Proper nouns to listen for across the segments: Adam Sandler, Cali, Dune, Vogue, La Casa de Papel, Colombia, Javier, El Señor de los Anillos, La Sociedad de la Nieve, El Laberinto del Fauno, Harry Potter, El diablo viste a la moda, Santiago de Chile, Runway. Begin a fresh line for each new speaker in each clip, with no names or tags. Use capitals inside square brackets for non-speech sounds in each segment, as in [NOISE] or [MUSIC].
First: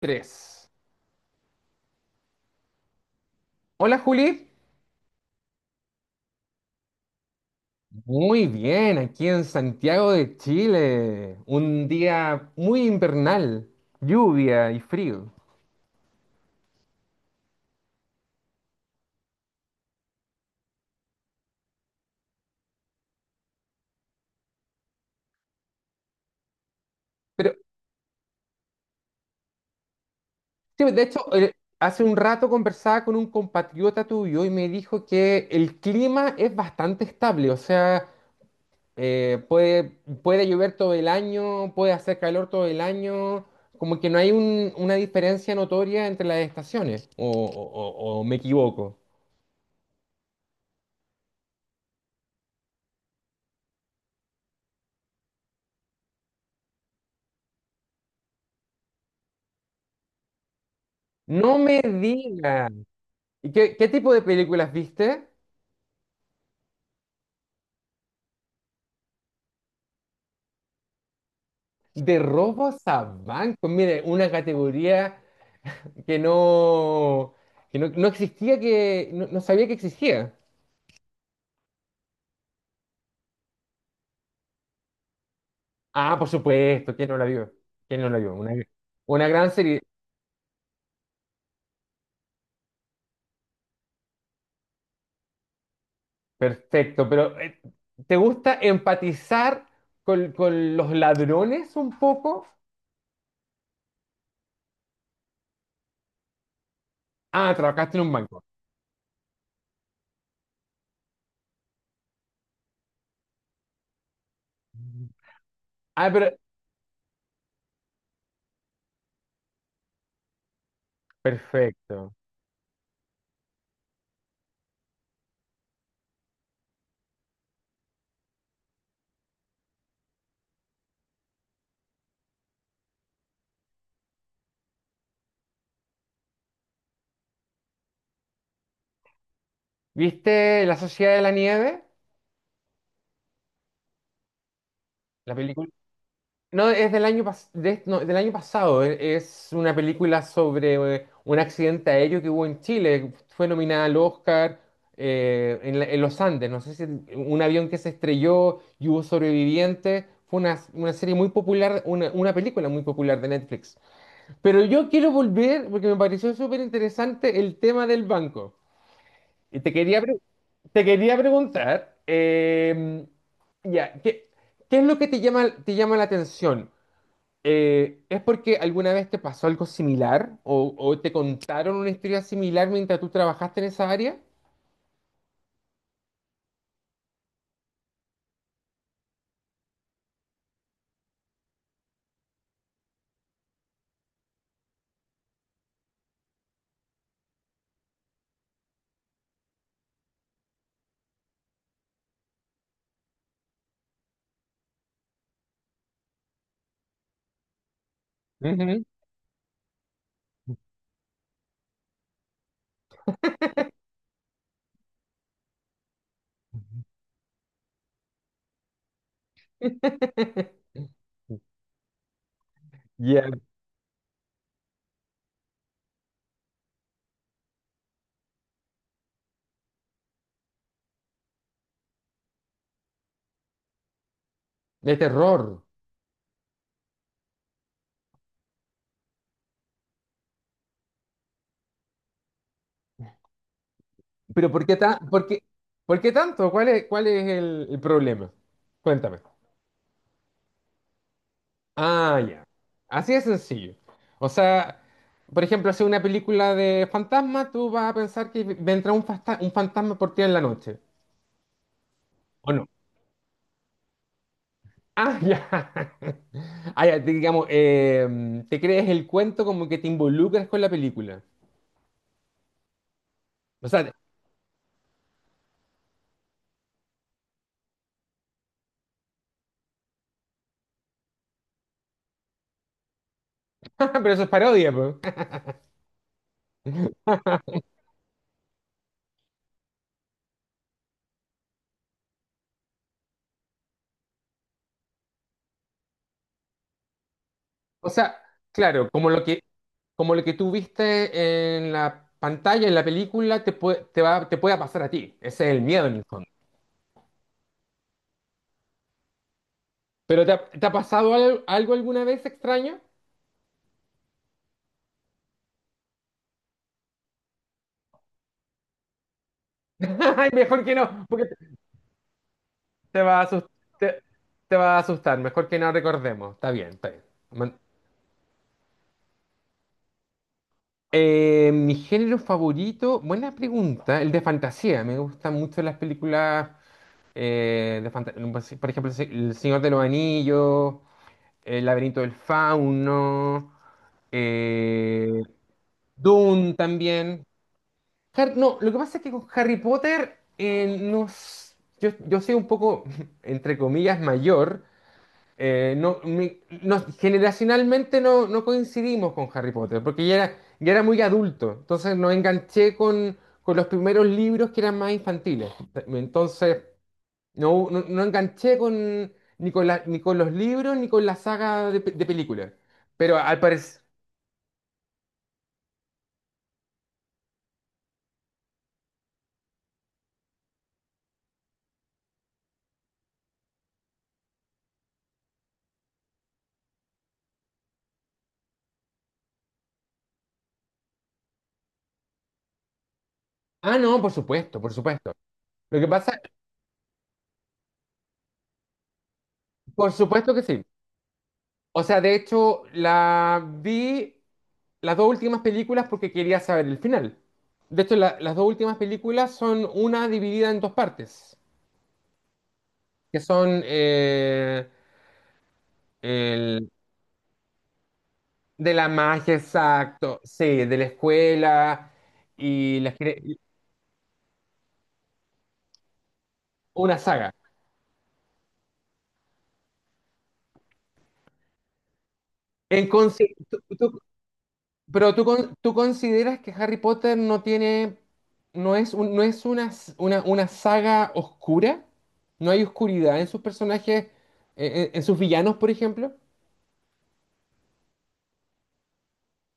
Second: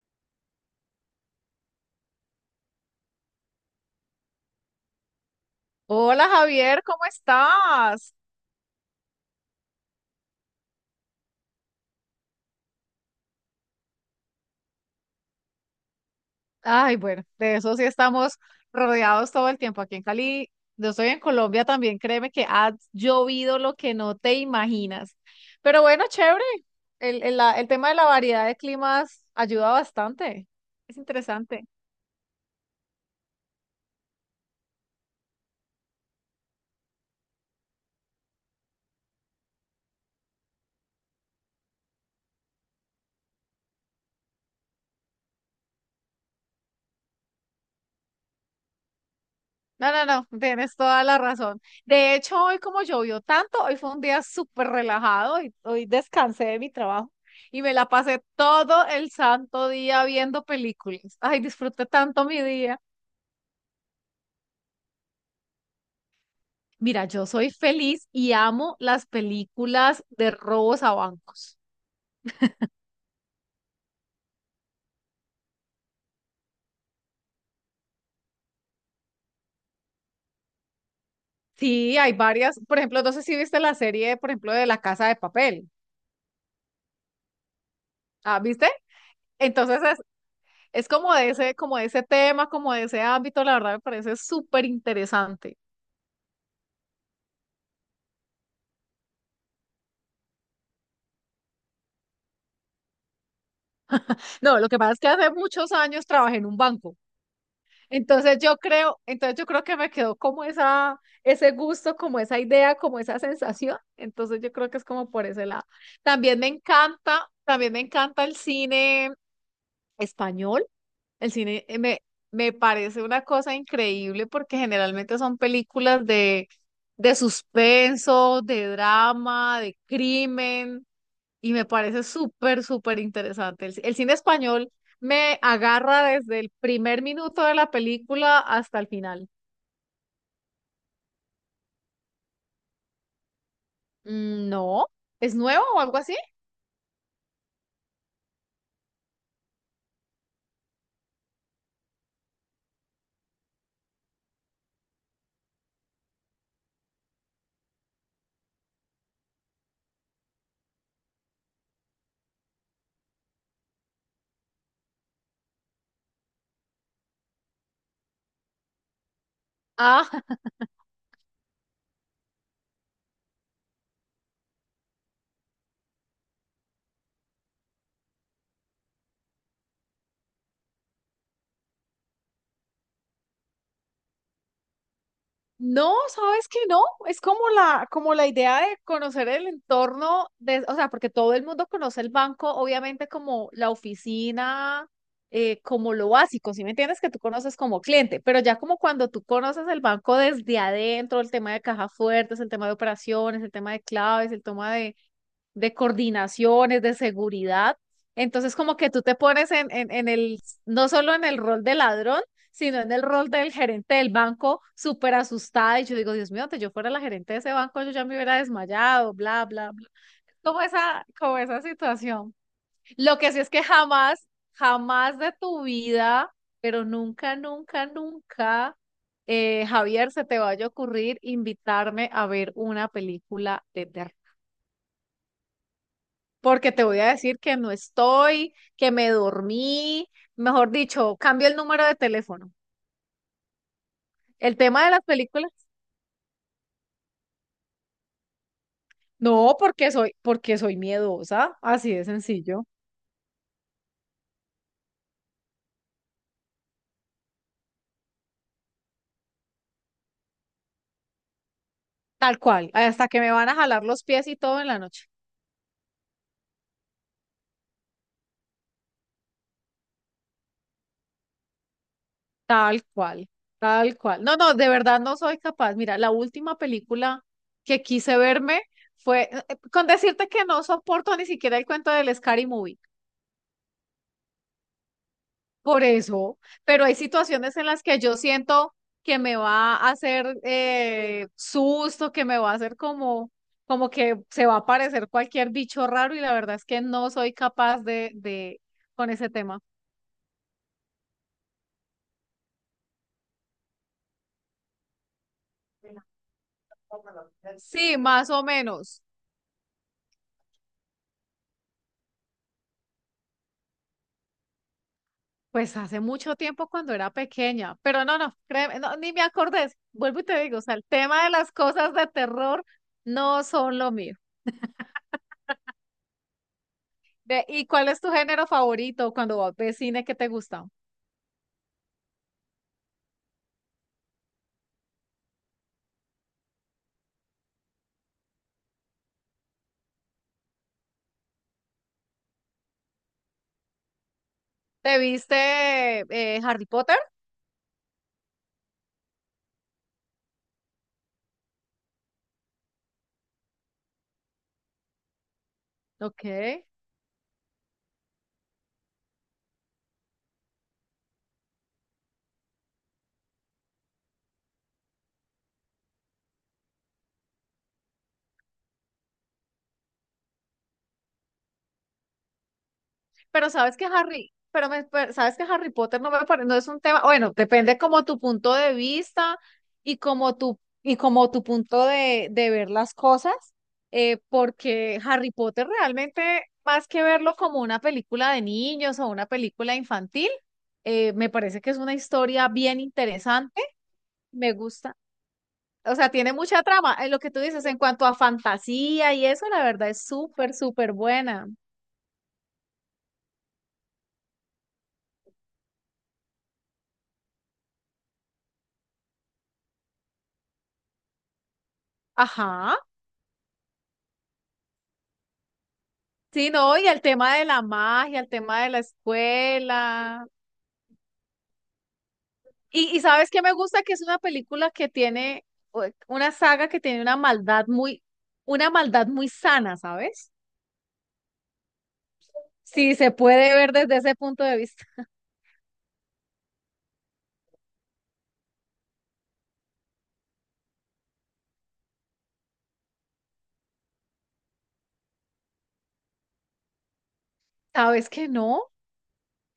Tres. Hola Juli,
Hola Javier, ¿cómo estás?
muy bien, aquí en Santiago de Chile, un día muy invernal, lluvia y frío.
Ay, bueno, de eso sí estamos rodeados todo el tiempo aquí en Cali. Yo estoy en Colombia también, créeme que ha llovido lo que no te imaginas. Pero bueno, chévere. El, el
Pero
la- el tema de la variedad de climas ayuda bastante.
sí,
Es
de hecho,
interesante.
hace un rato conversaba con un compatriota tuyo y me dijo que el clima es bastante estable, o sea, eh, puede, puede llover todo el año, puede hacer calor todo el año, como que no hay una diferencia notoria entre las estaciones, o me equivoco.
No, no, no, tienes toda la razón. De hecho, hoy como llovió tanto, hoy fue un día súper relajado y hoy descansé de mi trabajo y me la pasé todo el santo día viendo películas. Ay,
No me
disfruté tanto mi
digas.
día.
¿Y qué tipo de películas viste?
Mira, yo soy feliz y amo las películas de robos a bancos.
De robos a bancos. Mire, una categoría que no, que no, no existía, que no, no sabía que existía.
Sí, hay varias. Por ejemplo, no sé si viste la serie, por ejemplo, de La Casa de Papel.
Ah, por supuesto, ¿quién no la vio? ¿Quién no la vio?
Ah, ¿viste?
Una gran serie.
Entonces es, es como de ese tema, como de ese ámbito, la verdad me parece súper interesante.
Perfecto, pero ¿te gusta empatizar con los ladrones un poco?
No, lo que pasa es que hace muchos años trabajé en un banco.
Ah, trabajaste en un
Entonces
banco.
yo creo, entonces yo creo que me quedó como esa, ese gusto, como esa idea, como esa sensación. Entonces yo creo que es como por ese lado.
Ah, pero...
También me encanta el cine español. El cine
Perfecto.
me parece una cosa increíble porque generalmente son películas de suspenso, de drama, de crimen y me parece súper, súper interesante. El cine español me agarra desde el primer minuto de la película hasta el final.
¿Viste La Sociedad de la Nieve?
Mm, no,
La
¿es nuevo
película.
o algo así?
No, es del no, del año pasado. Es una película sobre un accidente aéreo que hubo en Chile. Fue nominada al Oscar en los Andes. No sé si un avión que se estrelló y hubo sobrevivientes. Fue una serie muy popular, una película muy popular de Netflix. Pero yo quiero volver, porque me pareció súper interesante el tema del banco. Y
Ah,
te quería preguntar, em, ya, ¿qué es lo que te llama la atención? ¿Es porque alguna vez te pasó algo similar o te contaron una historia similar mientras tú trabajaste en esa área?
No, sabes que no, es como la idea de conocer el entorno de, o sea, porque todo el mundo conoce el banco, obviamente como la oficina, como lo básico, ¿sí me entiendes? Que tú conoces como cliente, pero ya como cuando tú conoces el banco desde adentro, el tema de caja fuertes, el tema de operaciones, el tema de claves, el tema de coordinaciones, de seguridad. Entonces, como
Ujú.
que tú te pones en no solo en el rol de ladrón, sino en el rol del gerente del banco, súper asustada. Y yo digo, Dios mío, antes yo fuera la gerente de ese banco, yo ya me hubiera desmayado, bla, bla, bla.
[LAUGHS]
Como esa situación. Lo
Ya.
que sí es que jamás, jamás de tu vida, pero nunca, nunca, nunca, Javier, se te vaya a ocurrir invitarme a ver una película de terror
De terror.
porque te voy a decir que no estoy, que me dormí, mejor dicho, cambio el número de teléfono.
Pero
El tema de las
por qué-
películas,
¿por qué tanto? ¿Cuál es el problema? Cuéntame.
no, porque soy miedosa, así de
Ah, ya.
sencillo,
Así de sencillo. O sea, por ejemplo, hacer una película de fantasma, tú vas a pensar que vendrá un fantasma por ti en la noche.
tal
O no.
cual, hasta que me van a jalar los pies y todo en la noche,
Ah, ya. [LAUGHS] Ah, ya, digamos, em, te crees el cuento como que te involucras con la película.
tal cual,
O sea,
tal cual. No, no, de verdad no soy capaz. Mira, la última película que quise verme fue, con decirte que no soporto ni siquiera el cuento del Scary Movie.
[LAUGHS] pero eso es parodia, po.
Por eso, pero hay situaciones en las que yo siento que me va a hacer susto, que me va a hacer como, como que se va a aparecer cualquier bicho raro y la verdad es que no soy capaz
O sea,
de
claro,
con ese tema.
como lo que tú viste en la pantalla, en la película, te puede, te va, te pueda pasar a ti. Ese es el miedo en el fondo.
Sí, más o menos.
¿Pero te ha pasado algo, alguna vez extraño?
Pues hace mucho tiempo cuando era pequeña, pero no, no, créeme, no, ni me acordé.
[LAUGHS]
Vuelvo y
Ay,
te digo, o
mejor que
sea, el
no,
tema
porque
de las cosas de terror
te va a
no
asustar,
son
te,
lo mío.
te va a asustar. Mejor que no recordemos. Está bien, está bien.
Ve, ¿y cuál es tu género favorito cuando ves cine que te gusta?
Mi género favorito, buena pregunta, el de fantasía. Me gustan mucho las películas de fantasía. Por ejemplo, El Señor de los Anillos, El Laberinto del Fauno,
¿Te
eh,
viste
Dune
Harry Potter?
también. No, lo que pasa es que con Harry Potter, yo soy un poco, [LAUGHS] entre comillas, mayor. No,
Ok.
generacionalmente no, no coincidimos con Harry Potter, porque ya era muy adulto, entonces no enganché con los primeros libros que eran más infantiles. Entonces, no enganché con, ni con los libros ni con la saga de películas. Pero al
Pero sabes
parecer...
que Harry, pero, pero sabes que Harry Potter no me parece, no es un tema, bueno, depende como tu punto de vista y como tu punto de ver las cosas, porque Harry Potter realmente, más que verlo como una película de niños o una película infantil, me parece que es una historia bien interesante.
Ah, no, por
Me
supuesto, por
gusta.
supuesto. Lo que
O sea,
pasa,
tiene mucha trama. En lo que tú dices, en cuanto a fantasía y eso, la verdad
por
es
supuesto que
súper,
sí.
súper buena.
O sea, de hecho, la vi las dos últimas películas porque quería saber el final. De hecho, las dos últimas películas son una dividida en dos partes,
Ajá.
que son
Sí,
el,
no, y el tema de la magia, el tema de
de
la
la magia, exacto,
escuela.
sí, de la escuela y
Y sabes qué me gusta que es una película que tiene una saga que
una
tiene
saga.
una maldad muy sana, ¿sabes?
En
Sí, se
conse-
puede
¿tú,
ver desde
tú-
ese punto de vista.
Pero
[LAUGHS]
tú, tú consideras que Harry Potter no tiene, no es no es una saga oscura, no hay oscuridad en sus personajes, en sus villanos, por ejemplo.
¿Sabes que no?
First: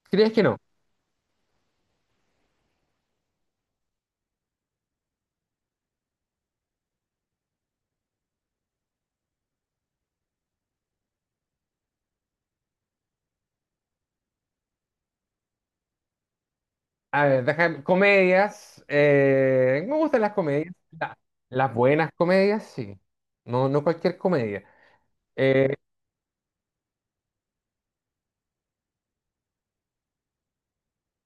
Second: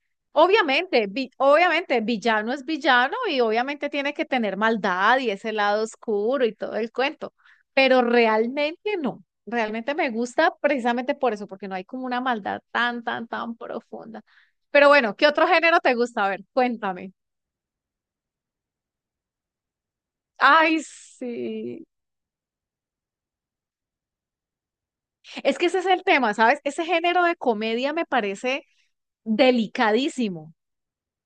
¿Crees que no?
Obviamente, obviamente, villano es villano y obviamente tiene que tener maldad y ese lado oscuro y todo el cuento, pero realmente no, realmente me gusta precisamente por eso, porque no hay como una maldad tan, tan, tan profunda. Pero bueno, ¿qué otro género te gusta? A ver, cuéntame.
A ver, déjame, comedias, me gustan las comedias,
Ay,
las
sí.
buenas comedias, sí, no cualquier comedia.
Es que
Eh,
ese es el tema, ¿sabes? Ese género de comedia me parece delicadísimo.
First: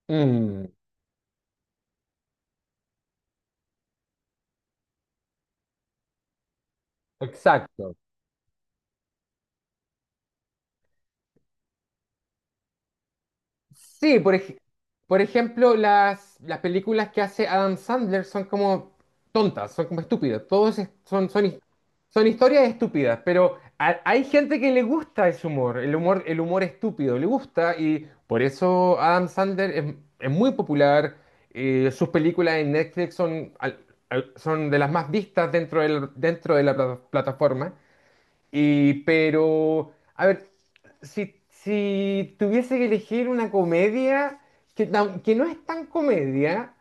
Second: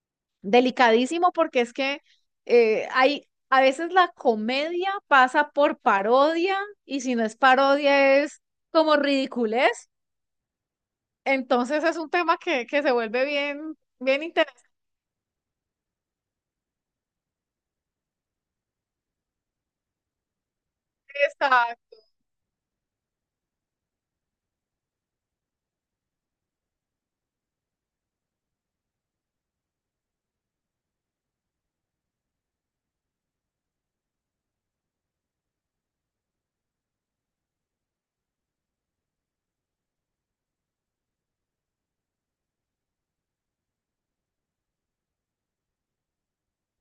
mm,
Delicadísimo porque es que hay, a veces la comedia pasa por parodia y si no es
exacto.
parodia es como ridiculez. Entonces es un tema que se vuelve bien,
Sí,
bien interesante.
por ejemplo, las películas que hace Adam Sandler son como tontas, son como estúpidas. Todos es- son, son, his- Son historias estúpidas, pero hay gente que le gusta ese humor, el humor estúpido, le gusta y por eso Adam Sandler es muy popular. Eh, sus películas en Netflix son de las más vistas dentro de la plataforma. Y, pero, a ver, si tuviese que elegir una comedia que no es tan comedia,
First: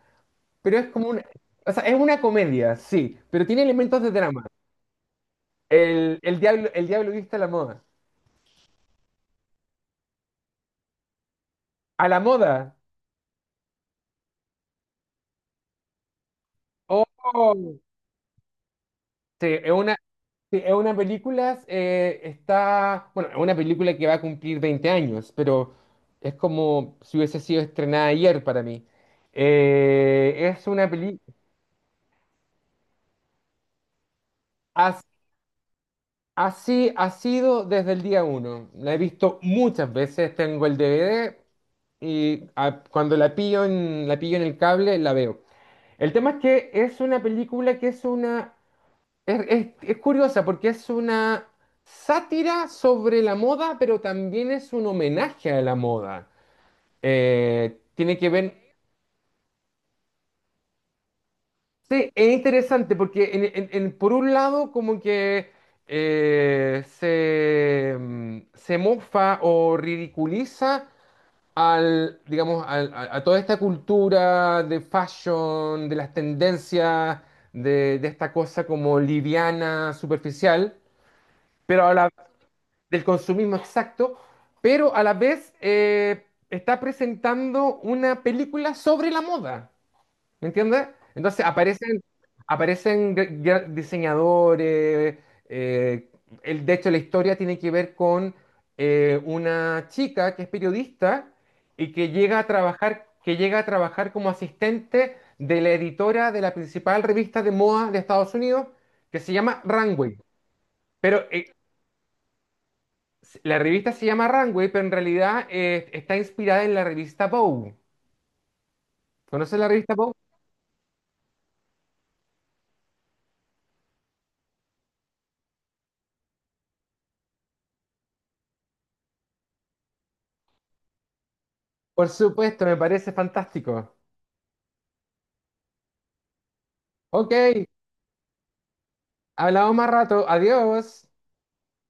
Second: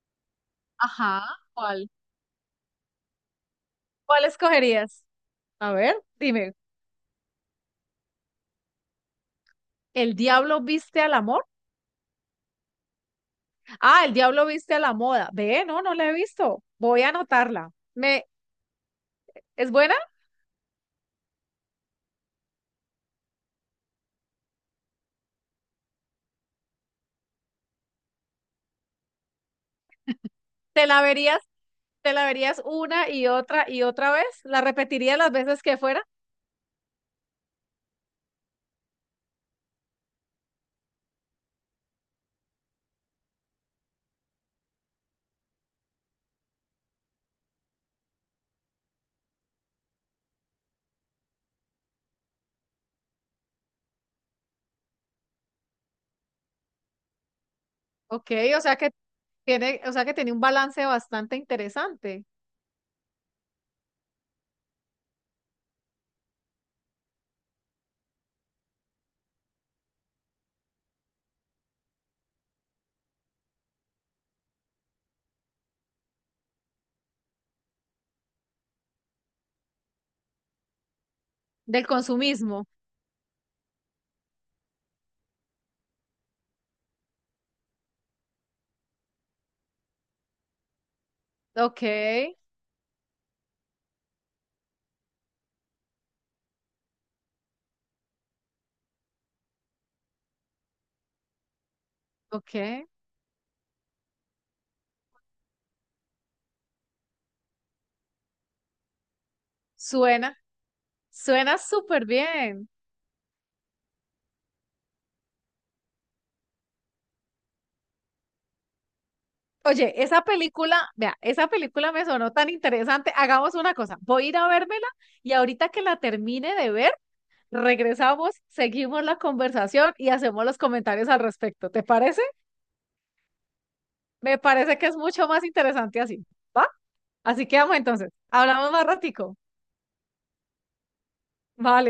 pero es como
Ajá,
una, o sea,
¿cuál?
es una comedia, sí, pero tiene elementos de
¿Cuál
drama.
escogerías? A ver, dime.
El diablo viste a la moda.
¿El diablo viste al amor?
A la moda.
Ah, el diablo viste a la moda. Ve, no, no la he visto. Voy
Oh,
a anotarla. Me,
sí, es
¿es buena?
una, sí, es una película, bueno, es una película que va a cumplir 20 años, pero es como si hubiese sido estrenada ayer para mí. Es
¿Te
una
la
película...
verías, te la verías una y otra vez? ¿La repetirías las veces que fuera?
Así ha sido desde el día uno. La he visto muchas veces, tengo el DVD y ah, cuando la pillo en el cable la veo. El tema es que es una película que es una... Es curiosa porque es una sátira sobre la moda, pero también es un homenaje a la moda. Tiene que
Ok, o
ver.
sea que tiene, o sea que tiene un balance bastante
Sí,
interesante
es interesante porque por un lado como que se mofa o ridiculiza al, digamos, a toda esta cultura de fashion, de las tendencias, de esta cosa como liviana, superficial, pero
del
a la,
consumismo.
del consumismo exacto, pero a la vez está presentando una película sobre la moda. ¿Me entiendes? Entonces
Ok,
aparecen, aparecen diseñadores. eh, de hecho, la historia tiene que ver con una chica que es periodista y
ok.
que llega a trabajar como asistente de la editora de la principal revista de moda de Estados Unidos, que se llama Runway.
Suena,
Pero
suena súper bien.
la revista se llama Runway, pero en realidad está inspirada en la revista Vogue. ¿Conoces la revista
Oye,
Vogue?
esa película, vea, esa película me sonó tan interesante. Hagamos una cosa, voy a ir a vérmela y ahorita que la termine de ver, regresamos, seguimos la conversación y hacemos los comentarios al respecto. ¿Te
Por
parece?
supuesto, me parece fantástico.
Me parece que es mucho más interesante así, ¿va?
Ok.
Así quedamos entonces. Hablamos más ratico.
Hablamos más rato. Adiós.
Vale.